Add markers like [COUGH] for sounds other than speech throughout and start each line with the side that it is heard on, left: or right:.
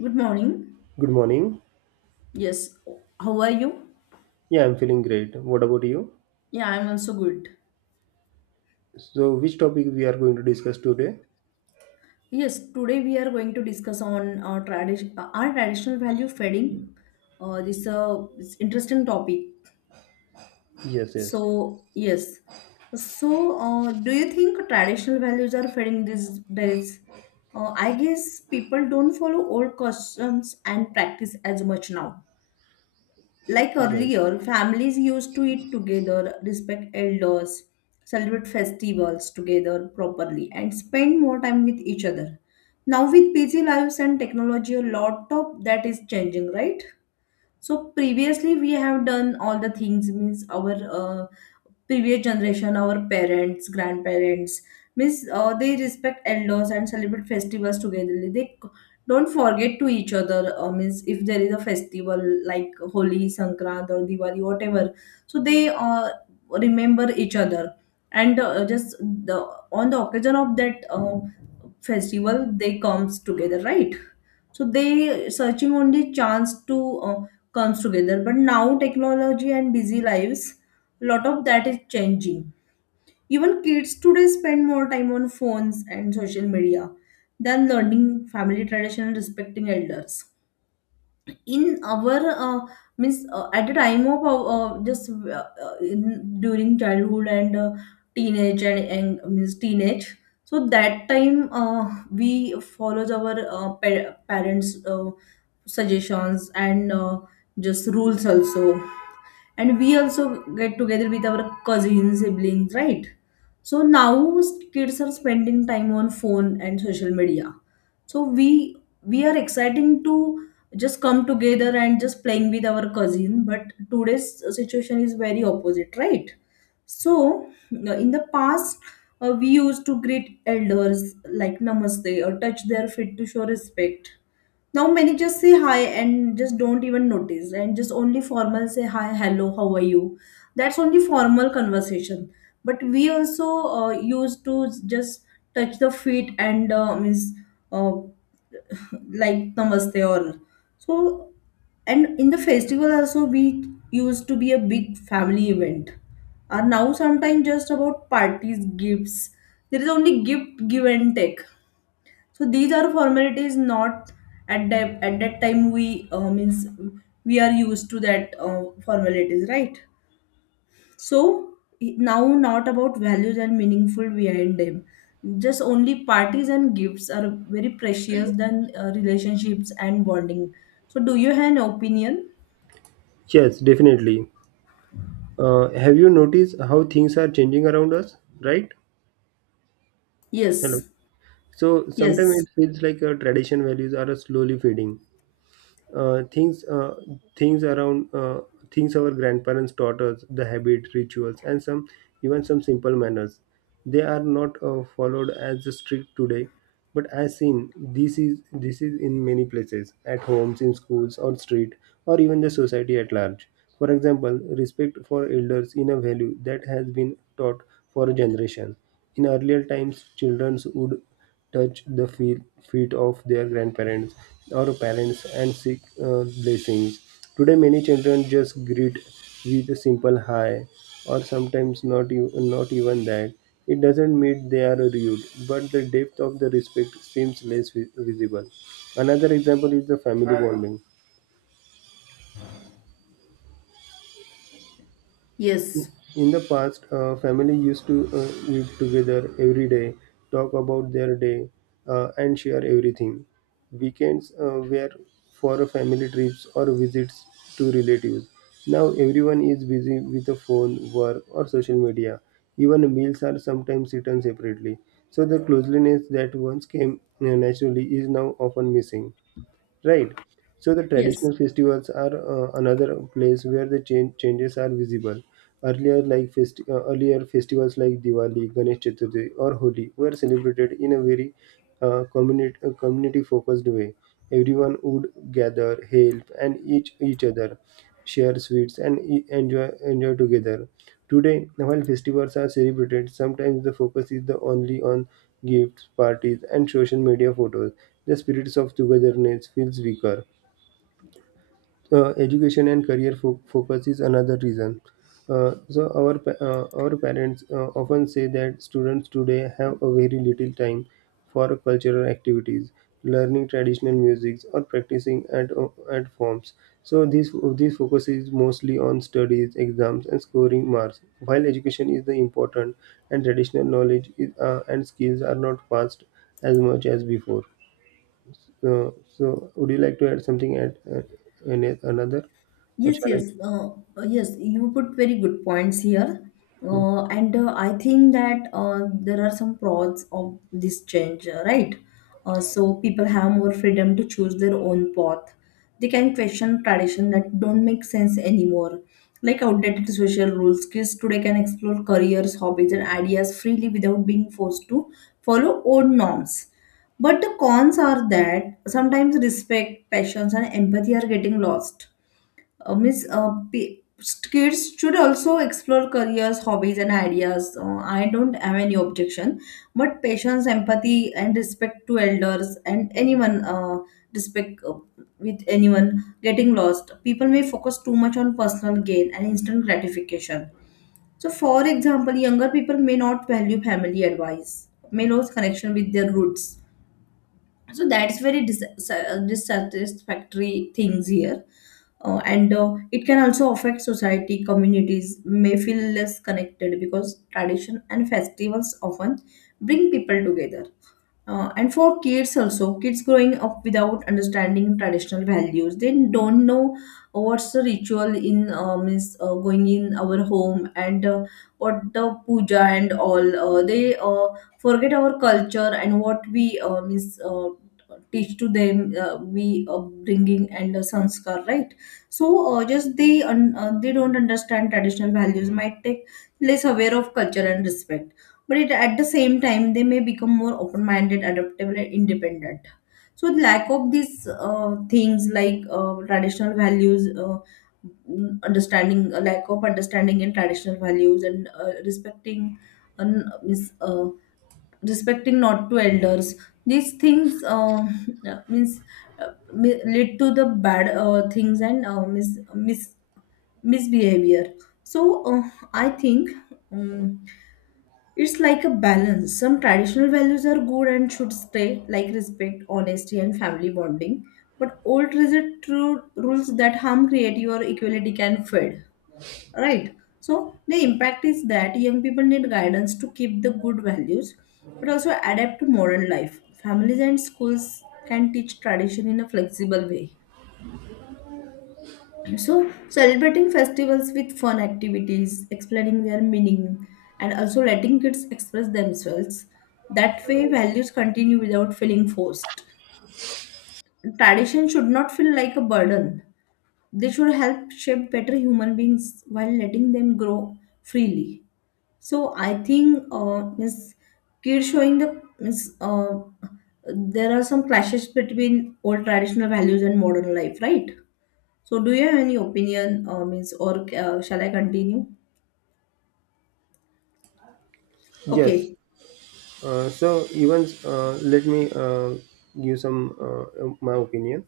left: Good morning.
right: Good morning.
left: Yes, how are you?
right: Yeah, I'm feeling great. What about you?
left: Yeah, I'm also good.
right: So, which topic we are going to discuss today?
left: Yes, today we are going to discuss on our tradition, our traditional value fading. This It's interesting topic.
right: Yes, yes.
left: So yes, so, do you think traditional values are fading these days? I guess people don't follow old customs and practice as much now. Like
right: Right.
left: earlier, families used to eat together, respect elders, celebrate festivals together properly, and spend more time with each other. Now, with busy lives and technology, a lot of that is changing, right? So previously we have done all the things means our uh, previous generation, our parents, grandparents means they respect elders and celebrate festivals together. Don't forget to each other means if there is a festival like Holi, Sankrant or Diwali, whatever. So they remember each other and just the on the occasion of that festival they comes together, right? So they searching only chance to. Comes together. But now technology and busy lives, a lot of that is changing. Even kids today spend more time on phones and social media than learning family tradition and respecting elders. In our means at the time of our, just in, during childhood and teenage and means teenage. So that time we follows our parents' suggestions and just rules also and we also get together with our cousins siblings, right? So now kids are spending time on phone and social media, so we are exciting to just come together and just playing with our cousin, but today's situation is very opposite, right? So in the past, we used to greet elders like namaste or touch their feet to show respect. Now many just say hi and just don't even notice and just only formal say hi, hello, how are you? That's only formal conversation. But we also used to just touch the feet and means uh, [LAUGHS] like namaste or so. And in the festival also we used to be a big family event. Are now sometimes just about parties, gifts. There is only gift give and take, so these are formalities, not at that time we means we are used to that formalities, right? So now not about values and meaningful behind them, just only parties and gifts are very precious than relationships and bonding. So do you have an opinion?
right: Yes, definitely. Have you noticed how things are changing around us? Right? Hello.
left: Yes,
right: So, sometimes
left: yes,
right: it feels like tradition values are slowly fading. uh, things uh, things around uh, Things our grandparents taught us, the habit rituals and some, even some simple manners, they are not followed as strict today, but as seen this is in many places, at homes, in schools or street, or even the society at large. For example, respect for elders, in a value that has been taught for a generation. In earlier times, children would touch the feet of their grandparents or parents and seek blessings. Today, many children just greet with a simple hi, or sometimes not, not even that. It doesn't mean they are rude, but the depth of the respect seems less visible. Another example is the family bonding.
left: yes,
right: In the past, family used to eat together every day, talk about their day, and share everything. Weekends were for family trips or visits to relatives. Now everyone is busy with the phone, work, or social media. Even meals are sometimes eaten separately. So the closeness that once came naturally is now often missing, right? So the
left: yes.
right: traditional festivals are another place where the changes are visible. Earlier, like earlier festivals like Diwali, Ganesh Chaturthi, or Holi were celebrated in a very community focused way. Everyone would gather, help, and each other share sweets, and enjoy together. Today, while festivals are celebrated, sometimes the focus is the only on gifts, parties, and social media photos. The spirits of togetherness feels weaker. Education and career focus is another reason. So our our parents often say that students today have a very little time for cultural activities, learning traditional music, or practicing at forms. So this focus is mostly on studies, exams, and scoring marks. While education is the important, and traditional knowledge is, and skills are not passed as much as before. Uh, so, would you like to add something at any another, or
left: Yes,
right: shall I?
left: yes, uh, yes. You put very good points here,
right: Hmm.
left: and I think that there are some pros of this change, right? So people have more freedom to choose their own path. They can question tradition that don't make sense anymore, like outdated social rules. Kids today can explore careers, hobbies, and ideas freely without being forced to follow old norms. But the cons are that sometimes respect, passions, and empathy are getting lost. uh, means uh, pe- Kids should also explore careers, hobbies, and ideas. I don't have any objection, but patience, empathy, and respect to elders and anyone, respect with anyone getting lost. People may focus too much on personal gain and instant gratification. So for example, younger people may not value family advice, may lose connection with their roots. So that's very dissatisfactory things here. And It can also affect society. Communities may feel less connected because tradition and festivals often bring people together. And for kids also, kids growing up without understanding traditional values, they don't know what's the ritual in means going in our home, and what the puja and all. They forget our culture and what we means teach to them. We upbringing and sanskar, right? So they don't understand traditional values, might take less aware of culture and respect. But it, at the same time, they may become more open-minded, adaptable, and independent. So the lack of these things like traditional values, understanding a lack of understanding in traditional values and respecting and respecting not to elders. These things [LAUGHS] means lead to the bad things and misbehavior. So I think, um, it's like a balance. Some traditional values are good and should stay, like respect, honesty, and family bonding. But old rigid rules that harm creativity or equality can fade, right? So the impact is that young people need guidance to keep the good values, but also adapt to modern life. Families and schools can teach tradition in a flexible way. So celebrating festivals with fun activities, explaining their meaning, and also letting kids express themselves, that way values continue without feeling forced. Tradition should not feel like a burden. They should help shape better human beings while letting them grow freely. So I think means kids showing the means there are some clashes between old traditional values and modern life, right? So do you have any opinion means or shall I continue?
right: Yes.
left: Okay.
right: So, even let me give some my opinion.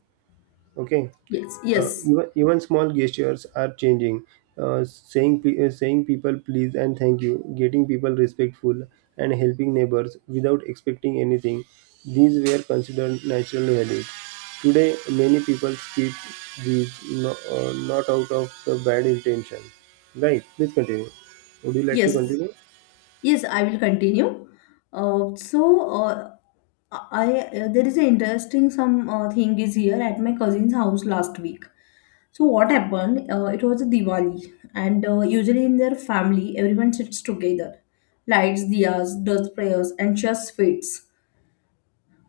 right: Okay.
left: Yes. Yes.
right: Even, even small gestures are changing. Saying people please and thank you, getting people respectful, and helping neighbors without expecting anything. These were considered natural values. Today, many people skip these no, not out of the bad intention. Right? Please continue. Would you like to
left: Yes.
right: continue?
left: Yes. I will continue. So I There is an interesting some thing is here at my cousin's house last week. So what happened? It was a Diwali, and usually in their family, everyone sits together, lights diyas, does prayers, and shares sweets.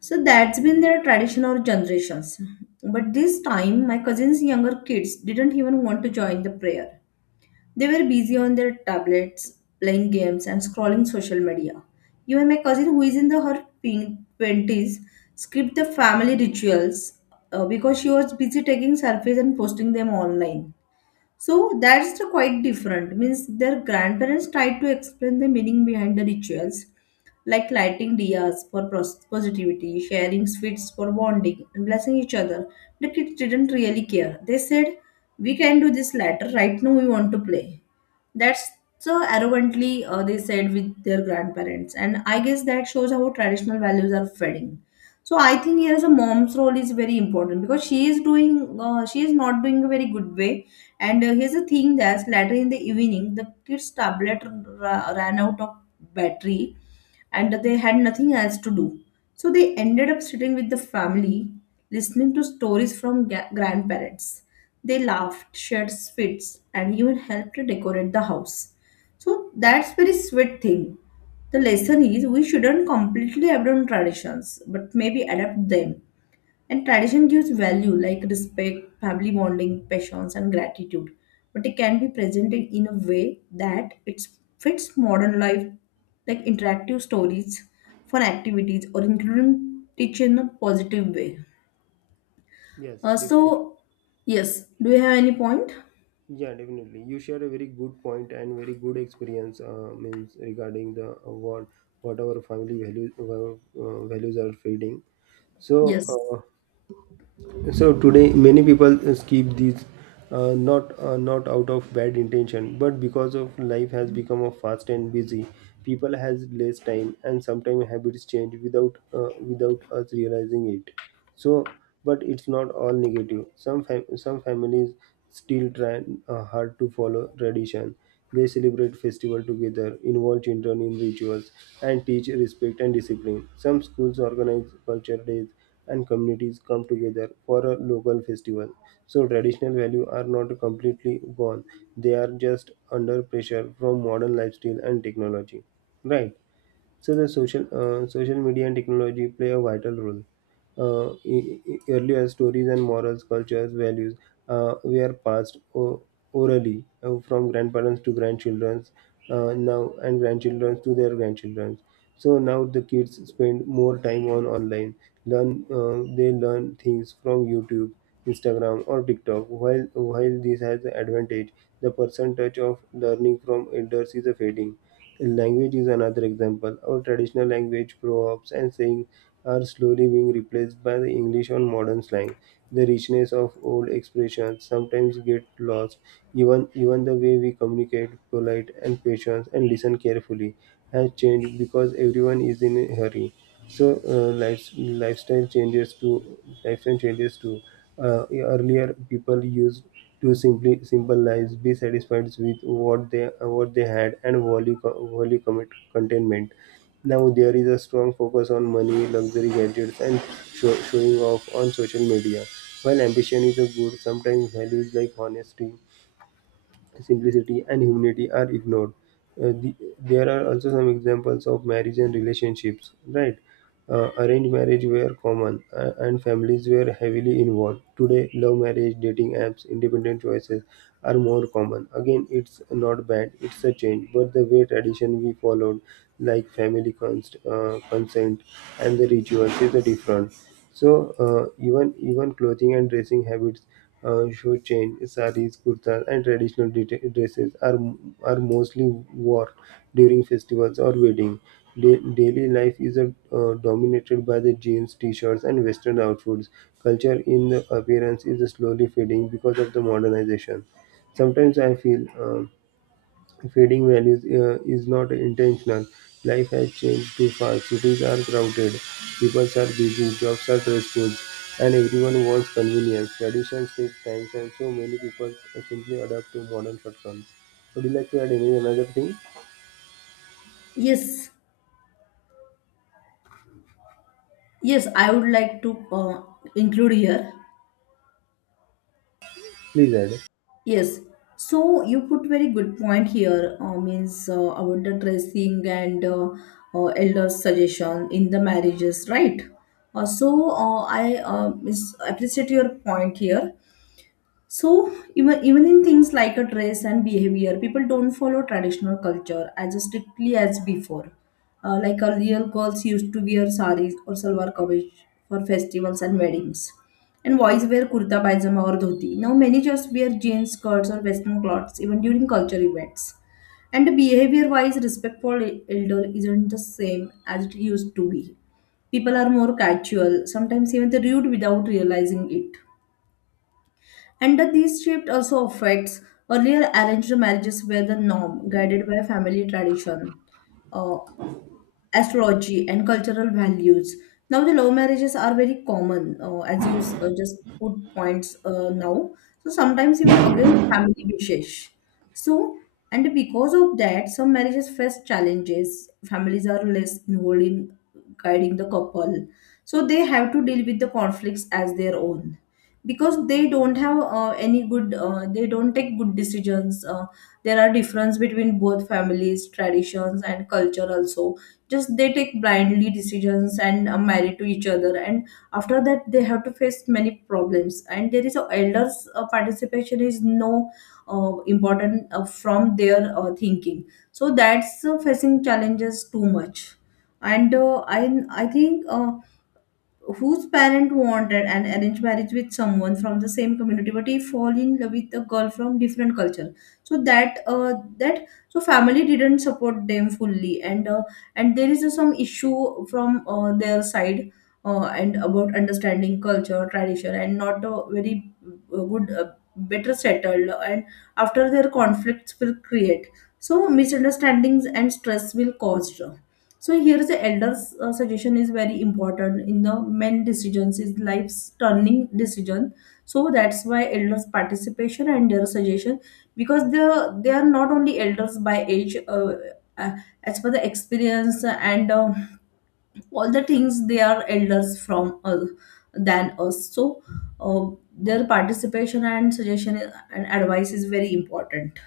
left: So that's been their tradition or generations. But this time, my cousin's younger kids didn't even want to join the prayer. They were busy on their tablets, playing games, and scrolling social media. Even my cousin, who is in the her pink 20s, skipped the family rituals because she was busy taking selfies and posting them online. So that's the quite different. Means their grandparents tried to explain the meaning behind the rituals, like lighting diyas for positivity, sharing sweets for bonding, and blessing each other. The kids didn't really care. They said, "We can do this later. Right now, we want to play." That's so arrogantly they said with their grandparents, and I guess that shows how traditional values are fading. So I think here is a mom's role is very important, because she is doing she is not doing a very good way. And here's the thing that later in the evening the ran out of battery, and they had nothing else to do. So they ended up sitting with the family, listening to stories from grandparents. They laughed, shared sweets, and even helped to decorate the house. So that's very sweet thing. The lesson is we shouldn't completely abandon traditions, but maybe adapt them. And tradition gives value like respect, family bonding, passions, and gratitude. But it can be presented in a way that it fits modern life, like interactive stories, fun activities, or including teaching in a positive way.
right: Yes, definitely.
left: So, yes, do you have any point?
right: Yeah, definitely. You share a very good point and very good experience. Means regarding the what our family values are feeding. So
left: Yes,
right: uh, so today many people skip these not out of bad intention, but because of life has become a fast and busy, people has less time and sometimes habits change without without us realizing it. So, but it's not all negative. Some some families still try hard to follow tradition. They celebrate festival together, involve children in rituals, and teach respect and discipline. Some schools organize culture days, and communities come together for a local festival. So traditional values are not completely gone. They are just under pressure from modern lifestyle and technology. Right. So the social media and technology play a vital role. Earlier stories and morals, cultures, values were passed orally from grandparents to grandchildren, now and grandchildren to their grandchildren. So now the kids spend more time on online. Learn They learn things from YouTube, Instagram, or TikTok. While this has the advantage, the percentage of learning from elders is a fading. Language is another example. Our traditional language, proverbs, and sayings are slowly being replaced by the English or modern slang. The richness of old expressions sometimes get lost. Even the way we communicate, polite and patient, and listen carefully, has changed because everyone is in a hurry. So lifestyle changes to uh, earlier people used to simply simple lives, be satisfied with what they had, and value commit, contentment. Now there is a strong focus on money, luxury gadgets, and showing off on social media. While ambition is a good, sometimes values like honesty, simplicity and humanity are ignored. There are also some examples of marriage and relationships, right? Arranged marriage were common and families were heavily involved. Today, love marriage, dating apps, independent choices are more common. Again, it's not bad, it's a change, but the way tradition we followed, like family consent and the rituals, is a different. So even clothing and dressing habits should change. Saris, kurtas, and traditional dresses are mostly worn during festivals or wedding. Daily life is dominated by the jeans, t-shirts, and western outfits. Culture in the appearance is slowly fading because of the modernization. Sometimes I feel. Fading values is not intentional. Life has changed too fast. Cities are crowded, people are busy, jobs are stressful, and everyone wants convenience. Traditions take time, and so many people simply adapt to modern shortcuts. Would you like to add any another thing?
left: yes, yes, I would like to include here.
right: Please add.
left: Yes. So you put very good point here. Means About the dressing and elders' suggestion in the marriages, right? I is appreciate your point here. So even in things like a dress and behavior, people don't follow traditional culture as strictly as before. Like earlier, girls used to wear saris or salwar kameez for festivals and weddings, and boys wear kurta pajama or dhoti. Now many just wear jeans, skirts, or western clothes even during culture events. And behavior-wise, respect for elder isn't the same as it used to be. People are more casual, sometimes even they rude without realizing it, and that this shift also affects. Earlier arranged marriages were the norm, guided by family tradition. Uh, Astrology and cultural values. Now, the love marriages are very common, as you just put points now. So, sometimes even against family wishes. So, and because of that, some marriages face challenges. Families are less involved in guiding the couple. So, they have to deal with the conflicts as their own, because they don't have any good, they don't take good decisions. There are difference between both families, traditions, and culture also, just they take blindly decisions and are married to each other, and after that they have to face many problems. And there is a elders participation is no important from their thinking, so that's facing challenges too much. And I think whose parent wanted an arranged marriage with someone from the same community, but he fall in love with a girl from different culture. So that that so family didn't support them fully, and there is some issue from their side, and about understanding culture tradition and not a very good better settled, and after their conflicts will create so misunderstandings and stress will cause. So here the elder's suggestion is very important in the men decisions is life's turning decision. So that's why elders participation and their suggestion, because they are not only elders by age. Uh, as per the experience and all the things, they are elders from than us. So uh, their participation and suggestion and advice is very important.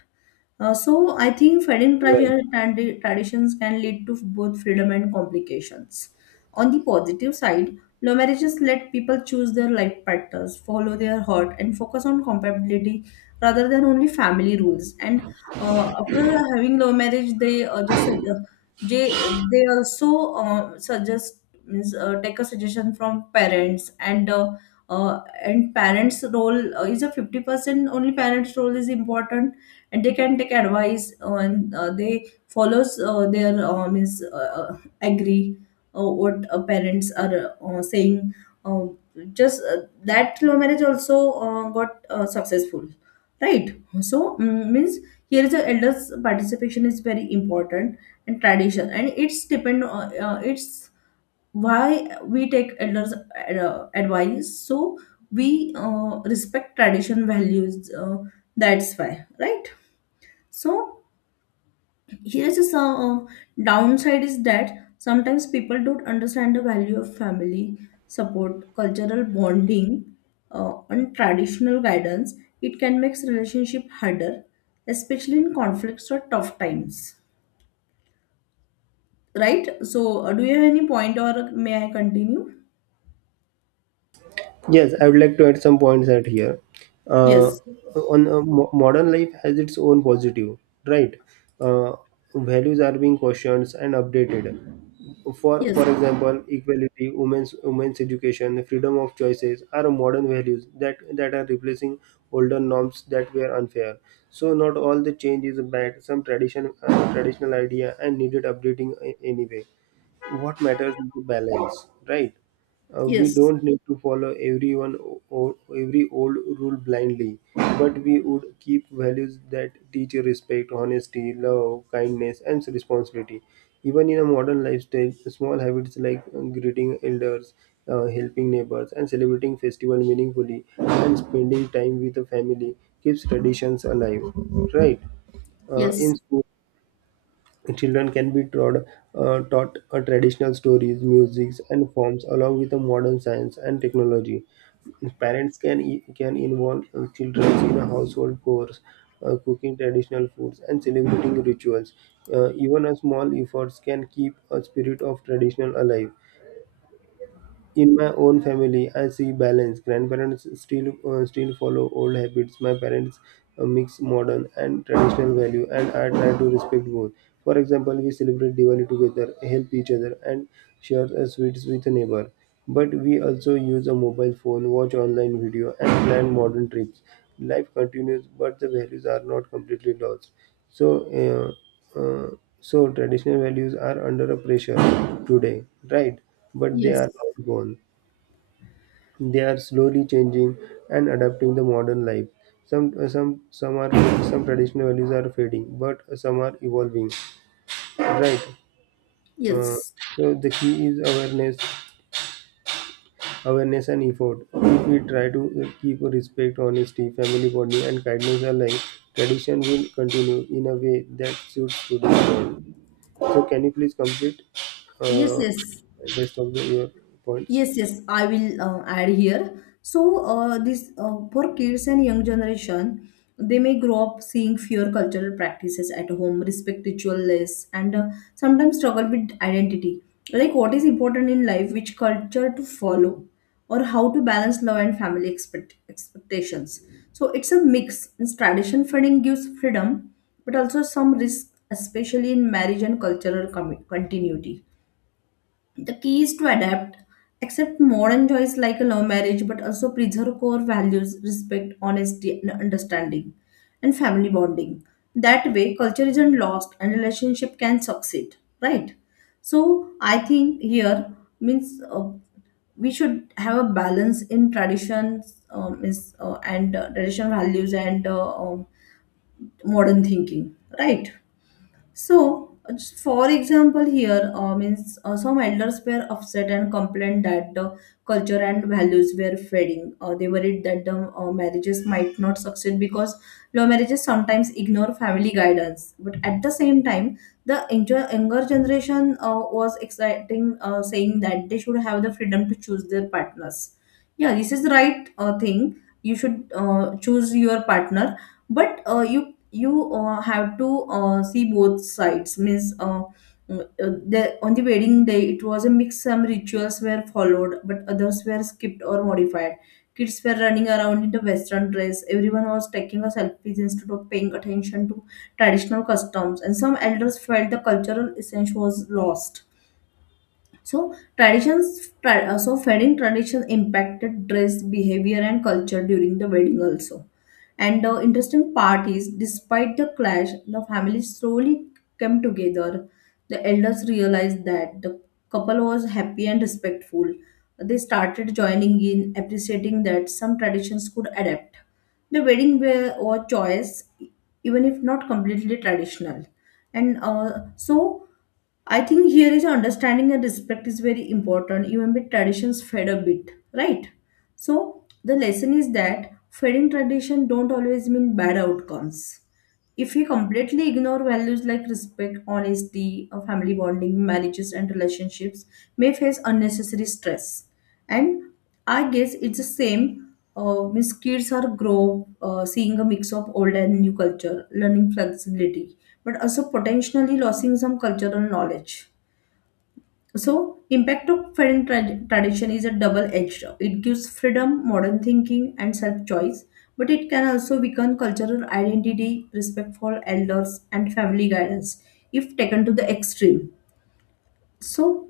left: So I think fighting
right: Right.
left: pressure and the traditions can lead to both freedom and complications. On the positive side, law marriages let people choose their life partners, follow their heart, and focus on compatibility rather than only family rules. And after having law marriage, they also suggest means, take a suggestion from parents. And and parents role is a 50% only, parents role is important, and they can take advice and they follows their is agree what parents are saying. uh, just that low marriage also got successful, right. So means here is the elders participation is very important, and tradition, and it's depend on it's why we take elders advice. So we respect tradition values, that's why. Right. So here's a downside is that sometimes people don't understand the value of family support, cultural bonding, and traditional guidance. It can make relationship harder, especially in conflicts or tough times. Right? So do you have any point or may I continue?
right: Yes, I would like to add some points at here. Uh,
left: Yes.
right: Modern life has its own positive, right? Uh, values are being questioned and updated. For
left: Yes.
right: example, equality, women's education, freedom of choices are modern values that are replacing older norms that were unfair. So not all the change is bad. Some tradition traditional idea and needed updating anyway. What matters is the balance, right? We
left: Yes.
right: don't need to follow everyone or every old rule blindly, but we would keep values that teach respect, honesty, love, kindness, and responsibility. Even in a modern lifestyle, small habits like greeting elders, helping neighbors, and celebrating festival meaningfully, and spending time with the family keeps traditions alive. Right?
left: Yes.
right: In school, children can be taught, taught traditional stories, musics, and forms along with the modern science and technology. Parents can involve children in a household chores, cooking traditional foods, and celebrating rituals. Even a small efforts can keep a spirit of traditional alive. In my own family, I see balance. Grandparents still follow old habits. My parents mix modern and traditional value, and I try to respect both. For example, we celebrate Diwali together, help each other, and share sweets with a neighbor. But we also use a mobile phone, watch online video, and plan modern trips. Life continues, but the values are not completely lost. So. Uh, so traditional values are under a pressure today, right? But they
left: Yes.
right: are not gone. They are slowly changing and adapting the modern life. Some some are, some traditional values are fading, but some are evolving, right? Uh,
left: Yes.
right: so the key is awareness and effort. If we try to keep respect, honesty, family bonding, and kindness alive, tradition will continue in a way that suits today's world. So can you please complete
left: Yes.
right: uh,
left: Yes.
right: rest of the, your points?
left: Yes, yes, I will add here. So, this for kids and young generation, they may grow up seeing fewer cultural practices at home, respect ritual less, and sometimes struggle with identity. Like what is important in life, which culture to follow, or how to balance love and family expectations. So it's a mix. It's tradition feeding gives freedom, but also some risk, especially in marriage and cultural continuity. The key is to adapt, accept modern joys like a love marriage, but also preserve core values, respect, honesty, and understanding, and family bonding. That way, culture isn't lost and relationship can succeed, right? So, I think here means we should have a balance in traditions and traditional values and modern thinking, right? So, just for example, here means some elders were upset and complained that culture and values were fading. They worried that the marriages might not succeed because law marriages sometimes ignore family guidance. But at the same time, the younger generation was exciting, saying that they should have the freedom to choose their partners. Yeah, this is the right thing. You should choose your partner, but you have to see both sides means. On the wedding day it was a mix, some rituals were followed but others were skipped or modified. Kids were running around in the western dress, everyone was taking a selfies instead of paying attention to traditional customs, and some elders felt the cultural essence was lost. So wedding tradition impacted dress, behavior, and culture during the wedding also. And the interesting part is, despite the clash, the family slowly came together. The elders realized that the couple was happy and respectful. They started joining in, appreciating that some traditions could adapt. The wedding wear or choice, even if not completely traditional, and so. I think here is understanding and respect is very important, even with traditions fade a bit, right? So the lesson is that fading tradition don't always mean bad outcomes. If we completely ignore values like respect, honesty, family bonding, marriages, and relationships, may face unnecessary stress. And I guess it's the same. Means kids are grow seeing a mix of old and new culture, learning flexibility, but also potentially losing some cultural knowledge. So, impact of parent tradition is a double-edged. It gives freedom, modern thinking, and self-choice, but it can also weaken cultural identity, respect for elders, and family guidance if taken to the extreme. So,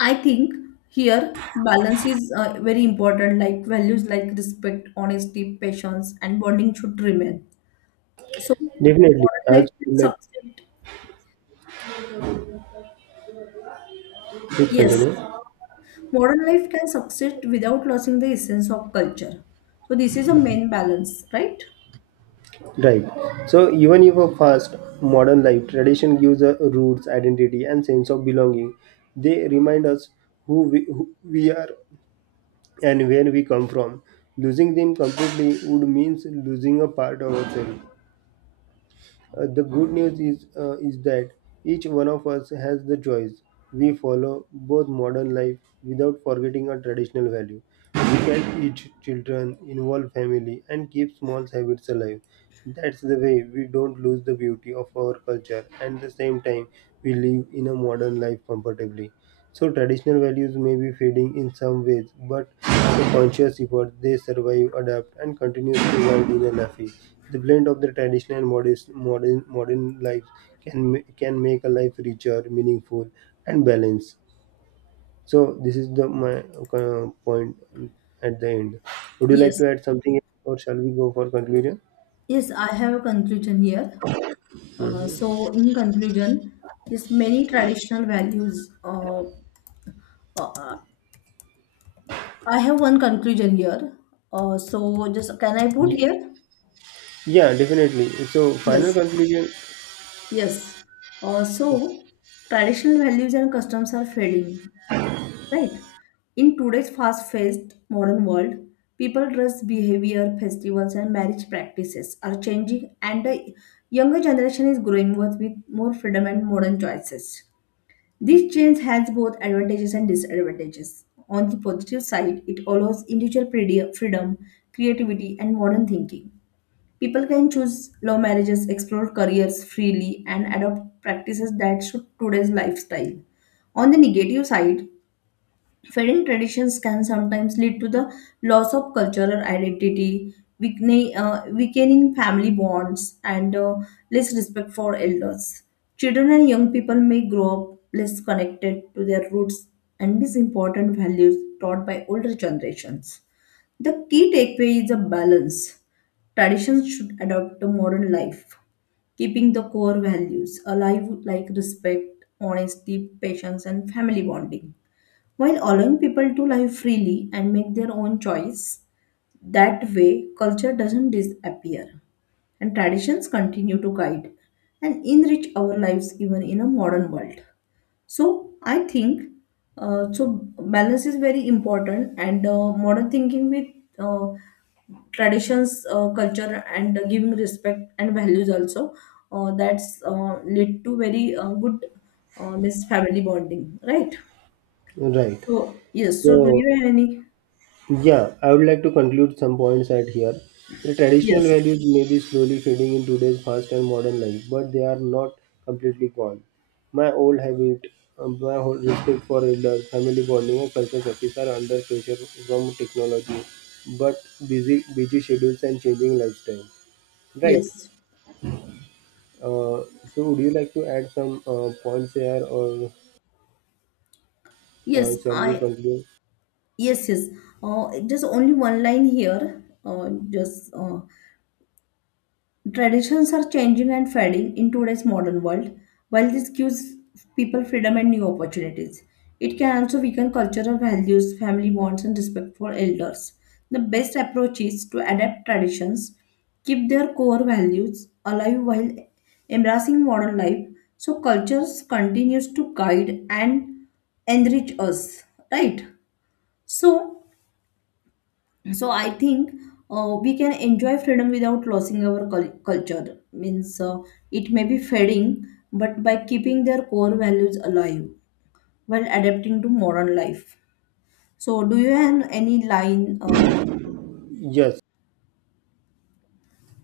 left: I think here balance is very important. Like values like respect, honesty, patience, and bonding should remain. So,
right: Definitely.
left: modern
right: As
left: life is
right: like
left: subject.
right: please
left: Yes,
right: continue.
left: modern life can subsist without losing the essence of culture. So this is a main balance, right?
right: Right. So even if a fast modern life, tradition gives us roots, identity, and sense of belonging. They remind us who we are and where we come from. Losing them completely would means losing a part of ourselves. The good news is that each one of us has the choice. We follow both modern life without forgetting our traditional value. We can teach children, involve family, and keep small habits alive. That's the way we don't lose the beauty of our culture, and at the same time we live in a modern life comfortably. So traditional values may be fading in some ways, but through conscious effort they survive, adapt, and continue to evolve in an FE. The blend of the traditional and modern life can can make a life richer, meaningful, and balanced. So this is the my point at the end. Would you like
left: Yes,
right: to add something, else, or shall we go for conclusion?
left: yes, I have a conclusion here. So, in conclusion, yes, many traditional values. I have one conclusion here. So, just can I put
right: Ye-
left: here?
right: Yeah, definitely. So final
left: Yes,
right: conclusion,
left: yes. So, traditional values and customs are fading, right. In today's fast-paced modern world, people dress behavior, festivals, and marriage practices are changing, and the younger generation is growing up with more freedom and modern choices. This change has both advantages and disadvantages. On the positive side, it allows individual freedom, creativity, and modern thinking. People can choose love marriages, explore careers freely, and adopt practices that suit today's lifestyle. On the negative side, fading traditions can sometimes lead to the loss of cultural identity, weakening family bonds, and less respect for elders. Children and young people may grow up less connected to their roots and miss important values taught by older generations. The key takeaway is a balance. Traditions should adapt to modern life, keeping the core values alive like respect, honesty, patience, and family bonding. While allowing people to live freely and make their own choice, that way culture doesn't disappear and traditions continue to guide and enrich our lives even in a modern world. So I think so balance is very important, and modern thinking with uh, traditions, culture and giving respect and values also, that's lead to very good means family bonding, right?
right: right?
left: So yes, so do
right: So
left: you have any?
right: yeah, I would like to conclude some points at here. The traditional
left: Yes,
right: values may be slowly fading in today's fast and modern life, but they are not completely gone. My old habit, my whole respect for elders, family bonding, and cultural practice are under pressure from technology, but busy schedules and changing lifestyle. Right.
left: yes,
right: Uh, so, would you like to add some points here, or
left: yes.
right: shall we
left: I
right: conclude?
left: yes, yes. Just only one line here. Just Traditions are changing and fading in today's modern world. While this gives people freedom and new opportunities, it can also weaken cultural values, family bonds, and respect for elders. The best approach is to adapt traditions, keep their core values alive while embracing modern life, so cultures continues to guide and enrich us, right? So so I think we can enjoy freedom without losing our culture means it may be fading, but by keeping their core values alive while adapting to modern life. So do you have any line
right: Yes.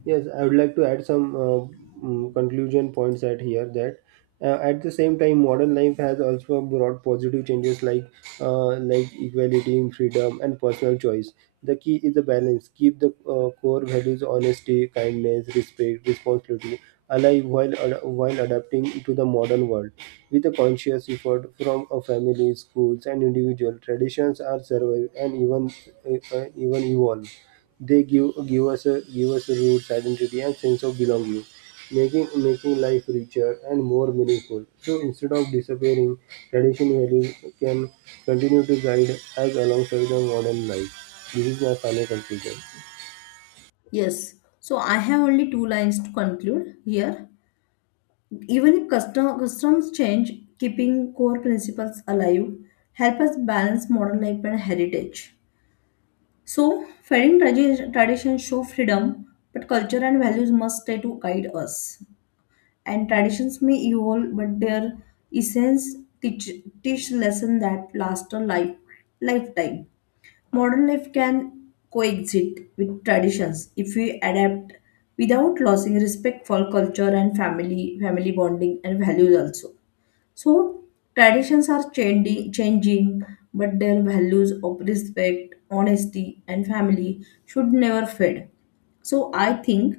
right: Yes, I would like to add some conclusion points at here that at the same time, modern life has also brought positive changes like equality, freedom and personal choice. The key is the balance. Keep the core values: honesty, kindness, respect, responsibility alive, while while adapting to the modern world with a conscious effort from a family, schools, and individual. Traditions are survive and even even evolve. They give us a roots, identity, and sense of belonging, making life richer and more meaningful. So instead of disappearing, tradition values can continue to guide us alongside the modern life. This is my final conclusion.
left: yes. So I have only two lines to conclude here. Even if customs change, keeping core principles alive help us balance modern life and heritage. So, wedding traditions show freedom, but culture and values must stay to guide us. And traditions may evolve, but their essence teach, teach lesson that last a lifetime. Modern life can coexist with traditions if we adapt without losing respect for culture and family bonding and values also. So traditions are changing, but their values of respect, honesty, and family should never fade. So I think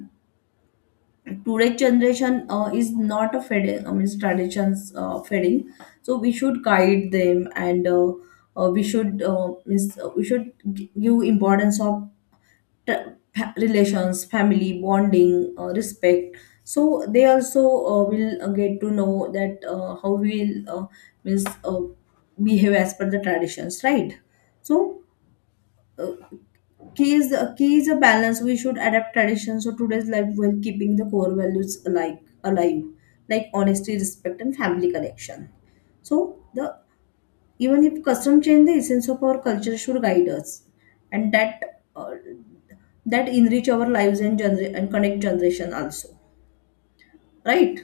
left: today's generation is not a fading. I mean, traditions fading. So we should guide them, and we should we should give importance of t- relations, family, bonding, respect. So they also will get to know that how we will means, uh, behave as per the traditions, right? So uh, key is a balance. We should adapt traditions to today's life while keeping the core values alike alive, like honesty, respect, and family connection. So the even if custom change, the essence of our culture should guide us, and that enrich our lives and and connect generation also, right.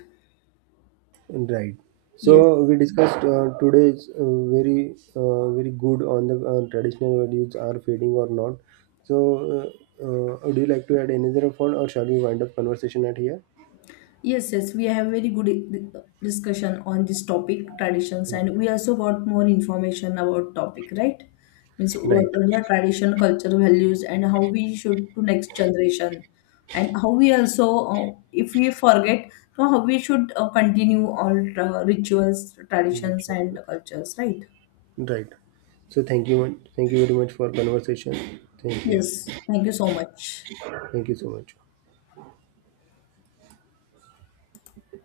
right: Right.
left: Yes,
right: So we discussed today's very very good on the traditional values are fading or not. So uh, would you like to add any other point, or shall we wind up conversation at here?
left: yes, yes, we have very good discussion on this topic traditions, and we also got more information about topic, right. Means
right: Right.
left: what are the tradition culture values, and how we should to next generation, and how we also if we forget. So how we should continue all rituals traditions and
right: Literally.
left: cultures, right.
right: Right. So thank you very much for conversation. Thank you.
left: Yes, thank you so much.
right: Thank you so much.